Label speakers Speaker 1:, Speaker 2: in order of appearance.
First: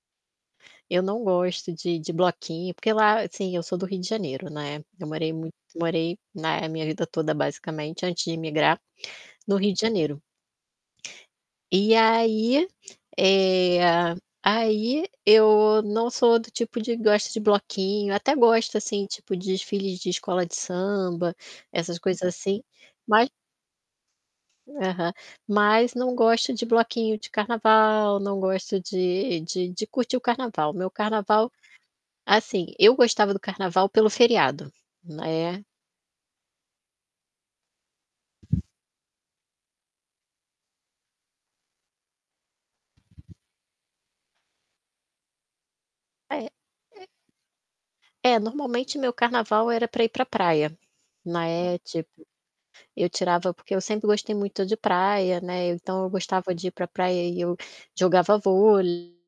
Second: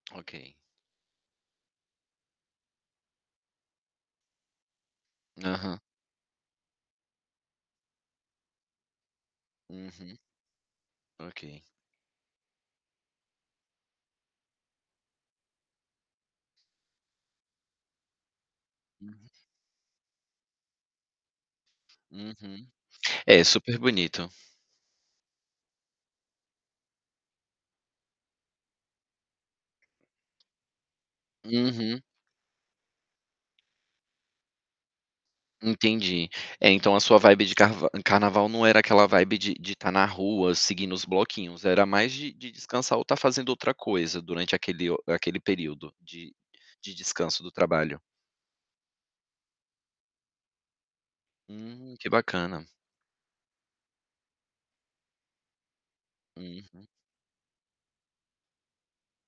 Speaker 1: Ok.
Speaker 2: Eu não gosto de de bloquinho porque lá, assim, eu sou do Rio de Janeiro, né. Eu morei muito
Speaker 1: Aham.
Speaker 2: morei na minha vida toda basicamente antes de imigrar, no Rio de
Speaker 1: Uhum.
Speaker 2: Janeiro.
Speaker 1: Ok.
Speaker 2: E aí, eh, aí eu não sou do tipo de gosta de bloquinho, até gosto assim
Speaker 1: Hum.
Speaker 2: tipo de desfile de escola de samba, essas coisas assim,
Speaker 1: Uhum.
Speaker 2: mas
Speaker 1: É, superbonito.
Speaker 2: Aham. Mas não gosto de bloquinho de carnaval, não gosto de de de curtir o carnaval. Meu carnaval,
Speaker 1: Uhum.
Speaker 2: assim, eu gostava do carnaval pelo feriado, né.
Speaker 1: Entendi. É, então a sua vibe de carva em carnaval não era aquela vibe de de estar na rua, seguindo os bloquinhos, era mais de de descansar ou estar fazendo outra coisa durante aquele o aquele período de
Speaker 2: É, é
Speaker 1: de descanso do trabalho?
Speaker 2: É, normalmente meu carnaval era para ir para praia, né.
Speaker 1: Hum, que
Speaker 2: Tipo,
Speaker 1: bacana.
Speaker 2: eu tirava porque eu sempre gostei muito de praia, né, então eu gostava de ir para
Speaker 1: Uhum.
Speaker 2: praia e eu jogava vôlei